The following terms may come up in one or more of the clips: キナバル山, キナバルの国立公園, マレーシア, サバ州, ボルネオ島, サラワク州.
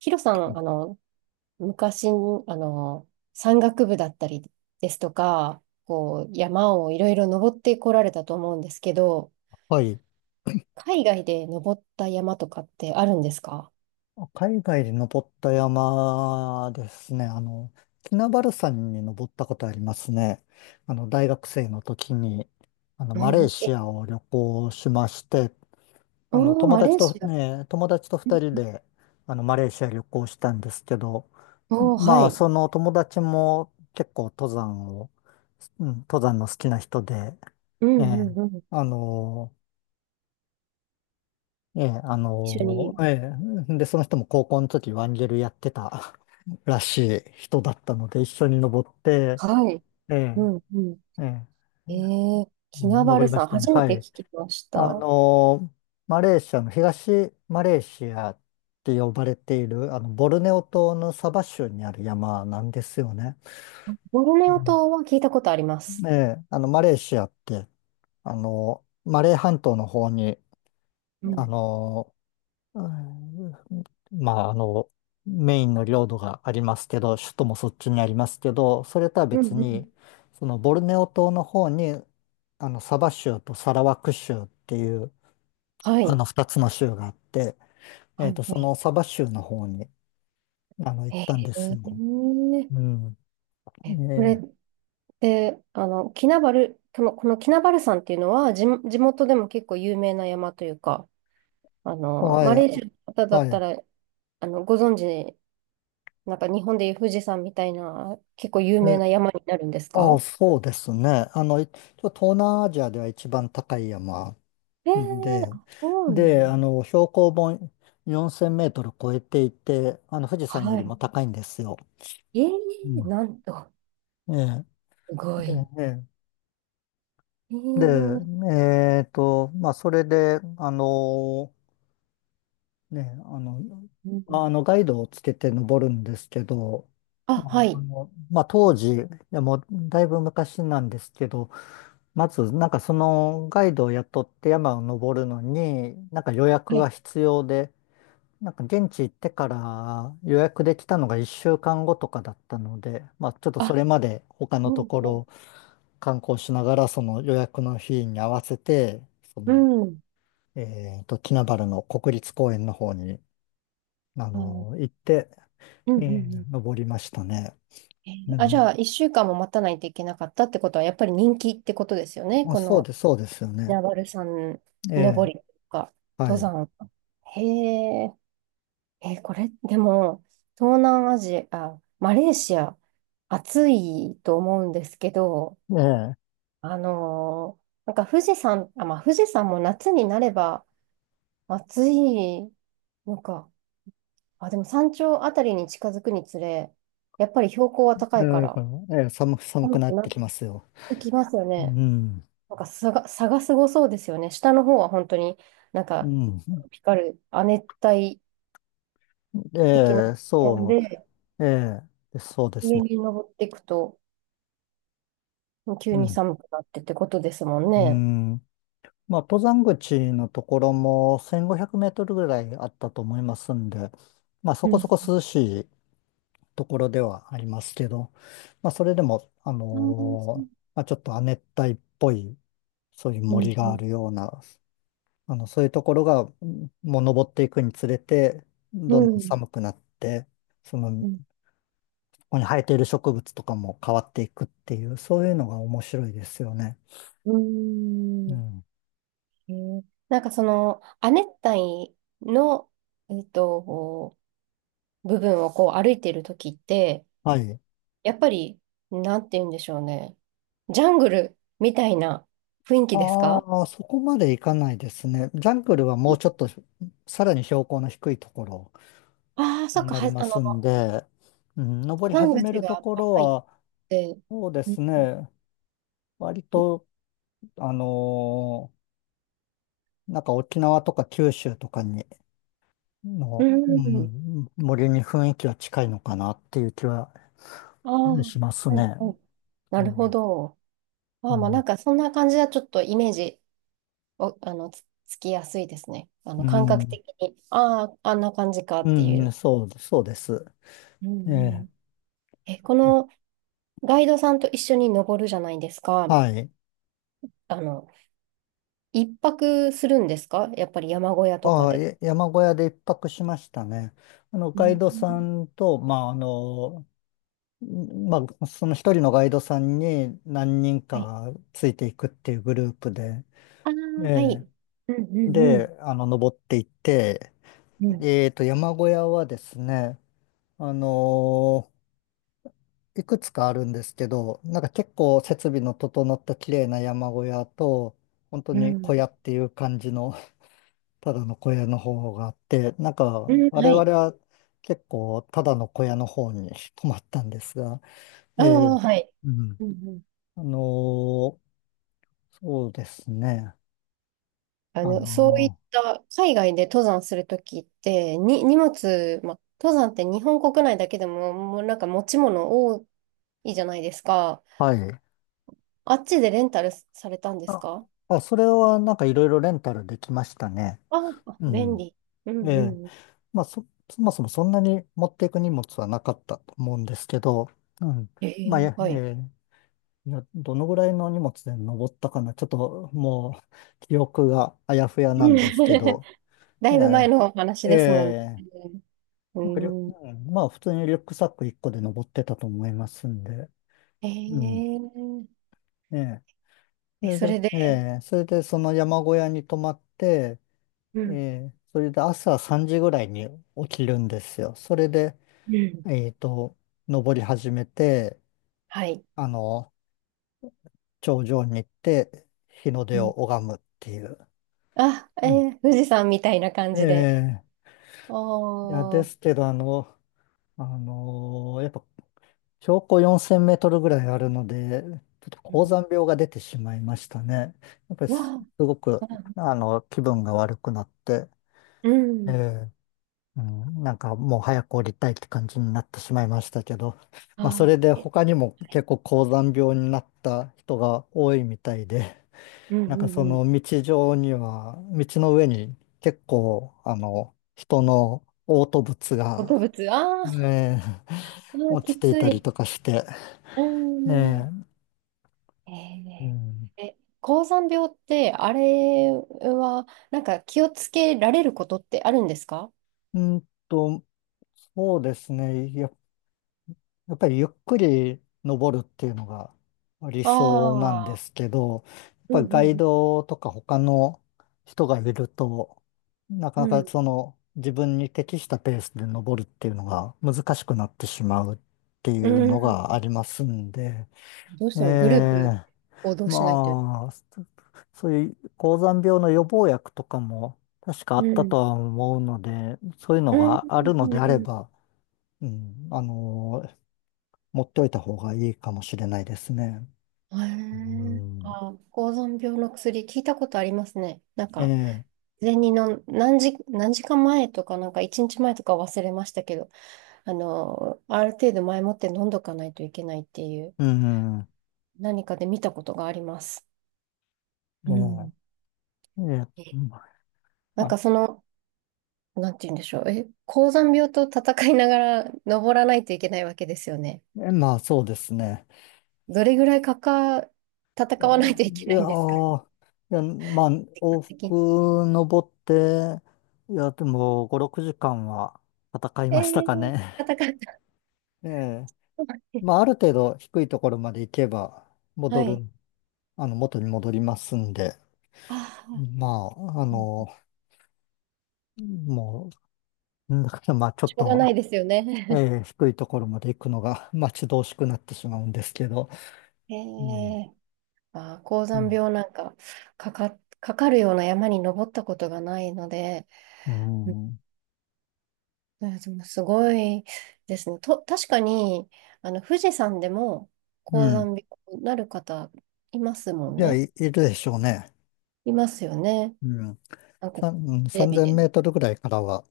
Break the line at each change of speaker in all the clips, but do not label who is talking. ヒロさん、昔、の、山岳部だったりですとか、こう、山をいろいろ登ってこられたと思うんですけど、
はい。
海外で登った山とかってあるんですか？
海外で登った山ですね。キナバル山に登ったことありますね。大学生の時に、マレー
あ
シ
え、
アを旅行しまして、
おー、
友
マレ
達
ー
と
シア。
ね、友達と
うん
二人
うん。
で、マレーシア旅行したんですけど、
おー、は
まあ、
い。
その友達も結構登山を、うん、登山の好きな人で、
う
え
ん
え、
うんうん。
あの、ええ、あ
一緒
の、
に、
えで、その人も高校の時ワンゲルやってたらしい人だったので、一緒に登って、
はい。
え
う
え、
んうん。
ええ、
えー、キ
うん
ナバ
登
ル
りま
さん、
したね。
初め
は
て
い。
聞きまし
あ
た。
の、マレーシアの東マレーシアって呼ばれている、ボルネオ島のサバ州にある山なんですよね。
ボルネ
う
オ
ん
島は聞いたことありま
え
す。
え、マレーシアって、マレー半島の方に、
う
あ
ん、
の、うんまあ、メインの領土がありますけど、首都もそっちにありますけど、それとは
うんう
別
ん。
に、そのボルネオ島の方に、サバ州とサラワク州っていう、
はい。
二つの州があって、え
は
っ
い。
と、
は
そ
い。
のサバ州の方に、行っ
え
たんですよ。う
ー
ん。え
え、これっ
ー
て、キナバル、このキナバル山っていうのは、地元でも結構有名な山というか、
は
マ
い、
レーシアの方だ
は
った
い。
ら、ご存知、なんか日本でいう富士山みたいな、結構有
え、
名な山になるんです
ああ、
か？
そうですね。あの、いちょ東南アジアでは一番高い山
えー、
で、
あ、そうな
で、
んです。
標高も4000メートル超えていて、富士山より
は
も高いんですよ。
い。え
う
ー、
ん。
なんと、
ええ、
すご
で、
い。
ね
え
で、
ー、
でえっと、まあ、それで、ね、あの、
う
ま
ん、
あの、ガイドをつけて登るんですけど、
あ、
まあ、
はい。
まあ、当時、もう、だいぶ昔なんですけど、まず、なんかそのガイドを雇って山を登るのに、なんか予約
は
が
い。
必要で、なんか現地行ってから予約できたのが1週間後とかだったので、まあちょっと
あ、
それまで他の
う
と
ん、
ころ観光しながらその予約の日に合わせて、そ
う
の、
ん、うん、
えっと、キナバルの国立公園の方に、
あ、うん、
行って、
うん
え
う
え
ん。
登りましたね。う
じゃあ、
ん。
一週間も待たないといけなかったってことは、やっぱり人気ってことですよね。
まあ、
この、
そうですよね。
ナバル山
え
登
え、
りとか、
は
登
い。
山。へえ、えー、これ、でも、東南アジア、マレーシア、暑いと思うんですけど、
ええ、
なんか富士山、あ、まあ、富士山も夏になれば暑いのか。あ、でも山頂あたりに近づくにつれ、やっぱり標高は高いから、
ええ寒く
寒
な
く
っ
な
て
っ
きますよ。
てきますよ
う
ね。
ん。
なんか差がすごそうですよね。下の方は本当になん
う
か、
ん。
ピカル、亜熱帯的な
ええ、
点
そ
で、
ええ、そうです
上
ね。
に登っていくと、急
う
に
ん
寒くなってってことですもん
う
ね。
ん。まあ、登山口のところも1500メートルぐらいあったと思いますんで、まあ、そ
う
こそ
ん。
こ涼しいところではありますけど、まあ、それでも、
うんう
まあ、ちょっと亜熱帯っぽい、そういう
ん
森
う
があ
ん。
るような、そういうところが、もう登っていくにつれて、どんどん寒くなって、その、
うん。う
こ
ん
こに生えている植物とかも変わっていくっていう、そういうのが面白いですよね。
う
う
ん。
ん。
へえ。なんかその、亜熱帯の、えっと、部分をこう歩いているときって、
はい。
やっぱり、なんて言うんでしょうね。ジャングルみたいな雰囲気ですか？
ああ、そこまでいかないですね。ジャングルはもうちょっとさらに標高の低いところ
ああ、そっ
に
か、
なりますんで、うん、登り
登山
始め
口
ると
が
ころ
高いっ
は、
て。
そうで
うん。
すね、割と、あのなんか沖縄とか九州とかに
う
の、う
ん。
ん、森に雰囲気は近いのかなっていう気は
ああ、は
します
い、
ね。
はい。な
う
るほ
ん、
ど。あ
う
あ、まあな
ん、
んかそんな感じはちょっとイメージを、つきやすいですね。
う
感覚
ん、
的に、ああ、あんな感じかっていう。
そうです。
う
え
んう
え、
ん。このガイドさんと一緒に登るじゃないですか。
はい。
あの、一泊するんですか？やっぱり山小屋とか
ああ、
で。
山小屋で一泊しましたね。
う
ガイドさ
ん。
んと、まあ、その一人のガイドさんに何人
はい。
かついていくっていうグループで、
ああ、
え
は
え、
い。うんうん
で、登っていって、
うん。うん。
えっと、山小屋はですね、あのいくつかあるんですけど、なんか結構設備の整った綺麗な山小屋と、本当
う
に小
ん
屋っていう感じのただの小屋の方があって、なん
う
か、
ん。
我
は
々
い。
は結構ただの小屋の方に 泊まったんですが、え
あ
え、
あ、はい。
うん。
うんうん。
あのーそうですね。あ
そういっ
の
た海外で登山するときって、荷物、ま、登山って日本国内だけでも、もうなんか持ち物多いじゃないですか。
ーはい。
あっちでレンタルされたんです
あ、
か？
それはなんかいろいろレンタルできましたね。
ああ、
う
便
ん。
利。うん
ええ。
うん。
まあ、そもそもそんなに持っていく荷物はなかったと思うんですけど、うん。
え
まあ、
え、
や
はい。
ええいや、どのぐらいの荷物で登ったかな。ちょっともう記憶があやふやな
うん。
んですけ ど。
だ
え
いぶ前のお話
ええ
ですもんね。
え
う
まあ、リュ
ん。
うんまあ普通にリュックサック1個で登ってたと思いますんで。
え
うん。
え、
ええそれ
そ
で、
れで、
えそれでその山小屋に泊まって、
う
え
ん。
それで朝3時ぐらいに起きるんですよ。それで、
うん。
えっと、登り始めて、
はい。
あの、頂上に行って日の
う
出を
ん。
拝むっていう。
あ、えー富士山みたいな感
え
じで。
え、
あ
いや、
あ、
ですけど、やっぱ標高4000メートルぐらいあるので、ちょっと
う
高
ん。
山病が出てしまいましたね。やっぱりすごく、
あ、
気分が悪くなって、
う
え
ん。
え、うん、なんかもう早く降りたいって感じになってしまいましたけど、まあ、そ
あ
れで
ーえ、
他にも結構高山病になった人が多いみたいで、
うん
なん
う
かそ
んうん。
の道上には、道の上に結構、人の嘔吐物
動
が
物、あー。
ねえ
あー、
落ち
き
てい
つ
たり
い。
とかして、
うん。
ねう
え
ん、
ー、高山病って、あれは、なんか気をつけられることってあるんですか？
うんと、そうですね、やっぱりゆっくり登るっていうのが理想なんで
ああ
すけど、やっ
ー、う
ぱり
んう
ガイ
ん
ドとか他の人がいると、なか
う
なか
ん。
その自分に適したペースで登るっていうのが難しくなってしまうってい
う
うの
ん。
がありますんで、
どうし
え
てもグループ
え
行動しないと。
まあ、そういう高山病の予防薬とかも確かあ
う
った
ん。
とは思うので、そういう
う
の
んう
があるの
ん
であれ
うん
ば、うん、持っておいた方がいいかもしれないですね。
う
う
ん。へえ、
ん、
あー、高山病の薬、聞いたことありますね。なん
え
か、
え、
前にの何時間前とか、なんか1日前とか忘れましたけど、ある程度前もって飲んどかないといけないっていう、
うん、
何かで見たことがあります。
え
う
え、
ん。
ええ、
えなん
ま
か
あ、
なんて言うんでしょう。高山病と戦いながら登らないといけないわけですよね。
まあそうですね。
どれぐらい
あ、い
戦わないといけな
や
いんですか？
ー、いや、まあ、往
時間的に。
復登って、いや、でも5、6時間は戦い
え
ましたか
ー、
ね。
戦った。
ええ まあ、ある程度低いところまで行けば、
は
戻
い。
る、元に戻りますんで、
ああ、
まあ、もう、だからまあ、ちょ
し
っ
ょうが
と、
ないですよね。
えー低いところまで行くのが待 ち遠しくなってしまうんですけど、
え
うん、
ー。あー、高
う
山
ん、
病なんか、かかるような山に登ったことがないので、
う
うん
ん、
でもすごいですね。確かに、富士山でも
う
高
ん。
山病になる方いますも
い
ん
や、
ね。
いるでしょうね。
いますよね。
うん。
なんか、テレ
3000
ビ
メ
で。
ートルぐらいからは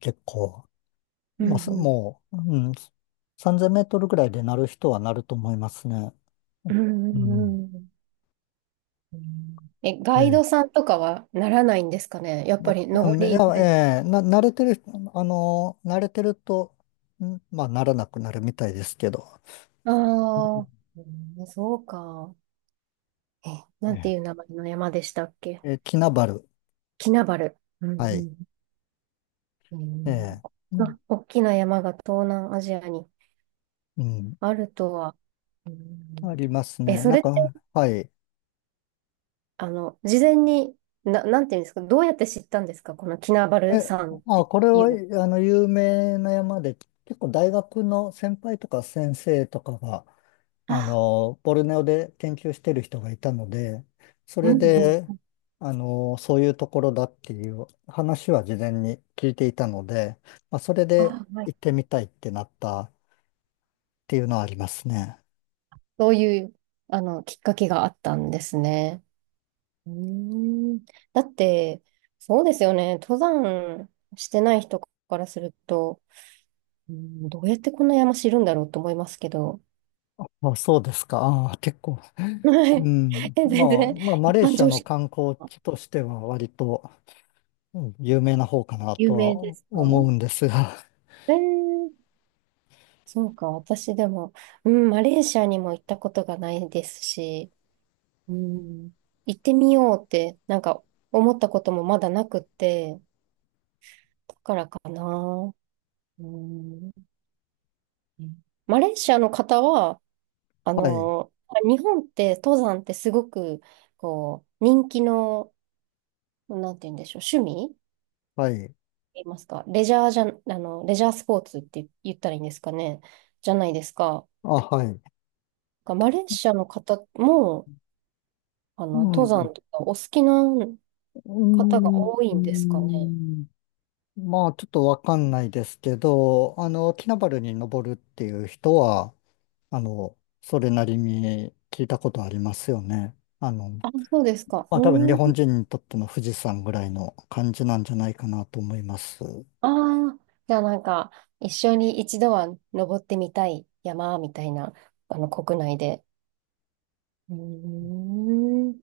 結構、
う
まあ、す
んうん。
もう、うん、3000メートルぐらいでなる人はなると思いますね。
うんう
うん。
んうん。うんガイ
え
ド
え
さんとかはならないんですかね。やっ
ま
ぱり
あ、う
登
んい
りに慣れ、
やええな、慣れてる人、あの、慣れてると、ならなくなるみたいですけど、
ああ、うんそうか。え、
うん
なんて
え
いう名前の山でしたっけ？
ええキナバル、
キナバル。う
はい、
んうん。
え
うん。
えう
あ、
ん、
大きな山が東南アジアに
うん
あるとは。う
あ
ん
りますね。
そ
なん
れって、
か、はい。
事前に、なんていうんですか、どうやって知ったんですか、このキナバ
え、
ル山っ
あ、
て
これ
い
は、
うの。
有名な山で、結構大学の先輩とか先生とかが、
あ、
ボルネオで研究してる人がいたので、そ
う
れ
ん
で、
うん。
そういうところだっていう話は事前に聞いていたので、まあ、それで
あ、はい。
行ってみたいってなったっていうのはありますね。
そういう、きっかけがあったんですね。うーん。だって、そうですよね、登山してない人からすると、うん、どうやってこんな山知るんだろうと思いますけど、
あ、そうですか。ああ、結構。
はい。
うん。ま
全
あ、
然、
まあ、マ
一
レー
般
シア
常
の
識
観光
が
地としては割とうん有名な方かな
有
と
名で
は
すか？
思うんですが。
えー、そうか、私でも、うん、マレーシアにも行ったことがないですし、うん、行ってみようって、なんか思ったこともまだなくて、だからかな。うん、マレーシアの方は、あ
はい。
の、日本って登山ってすごく、こう、人気の、なんて言うんでしょう、趣味
はい。
言いますか、レジャーじゃ、レジャースポーツって言ったらいいんですかね、じゃないですか。
あ、はい。
がマレーシアの方も、
う
登
ん。
山とかお好きな
う
方が多い
ー
んですかね。
ん。まあ、ちょっとわかんないですけど、キナバルに登るっていう人は、それなりに聞いたことありますよね。
あ、そうですか。
まあ、多分日
うん。
本人にとっての富士山ぐらいの感じなんじゃないかなと思います。
ああ、じゃあなんか、一緒に一度は登ってみたい山みたいな、国内で。うーん。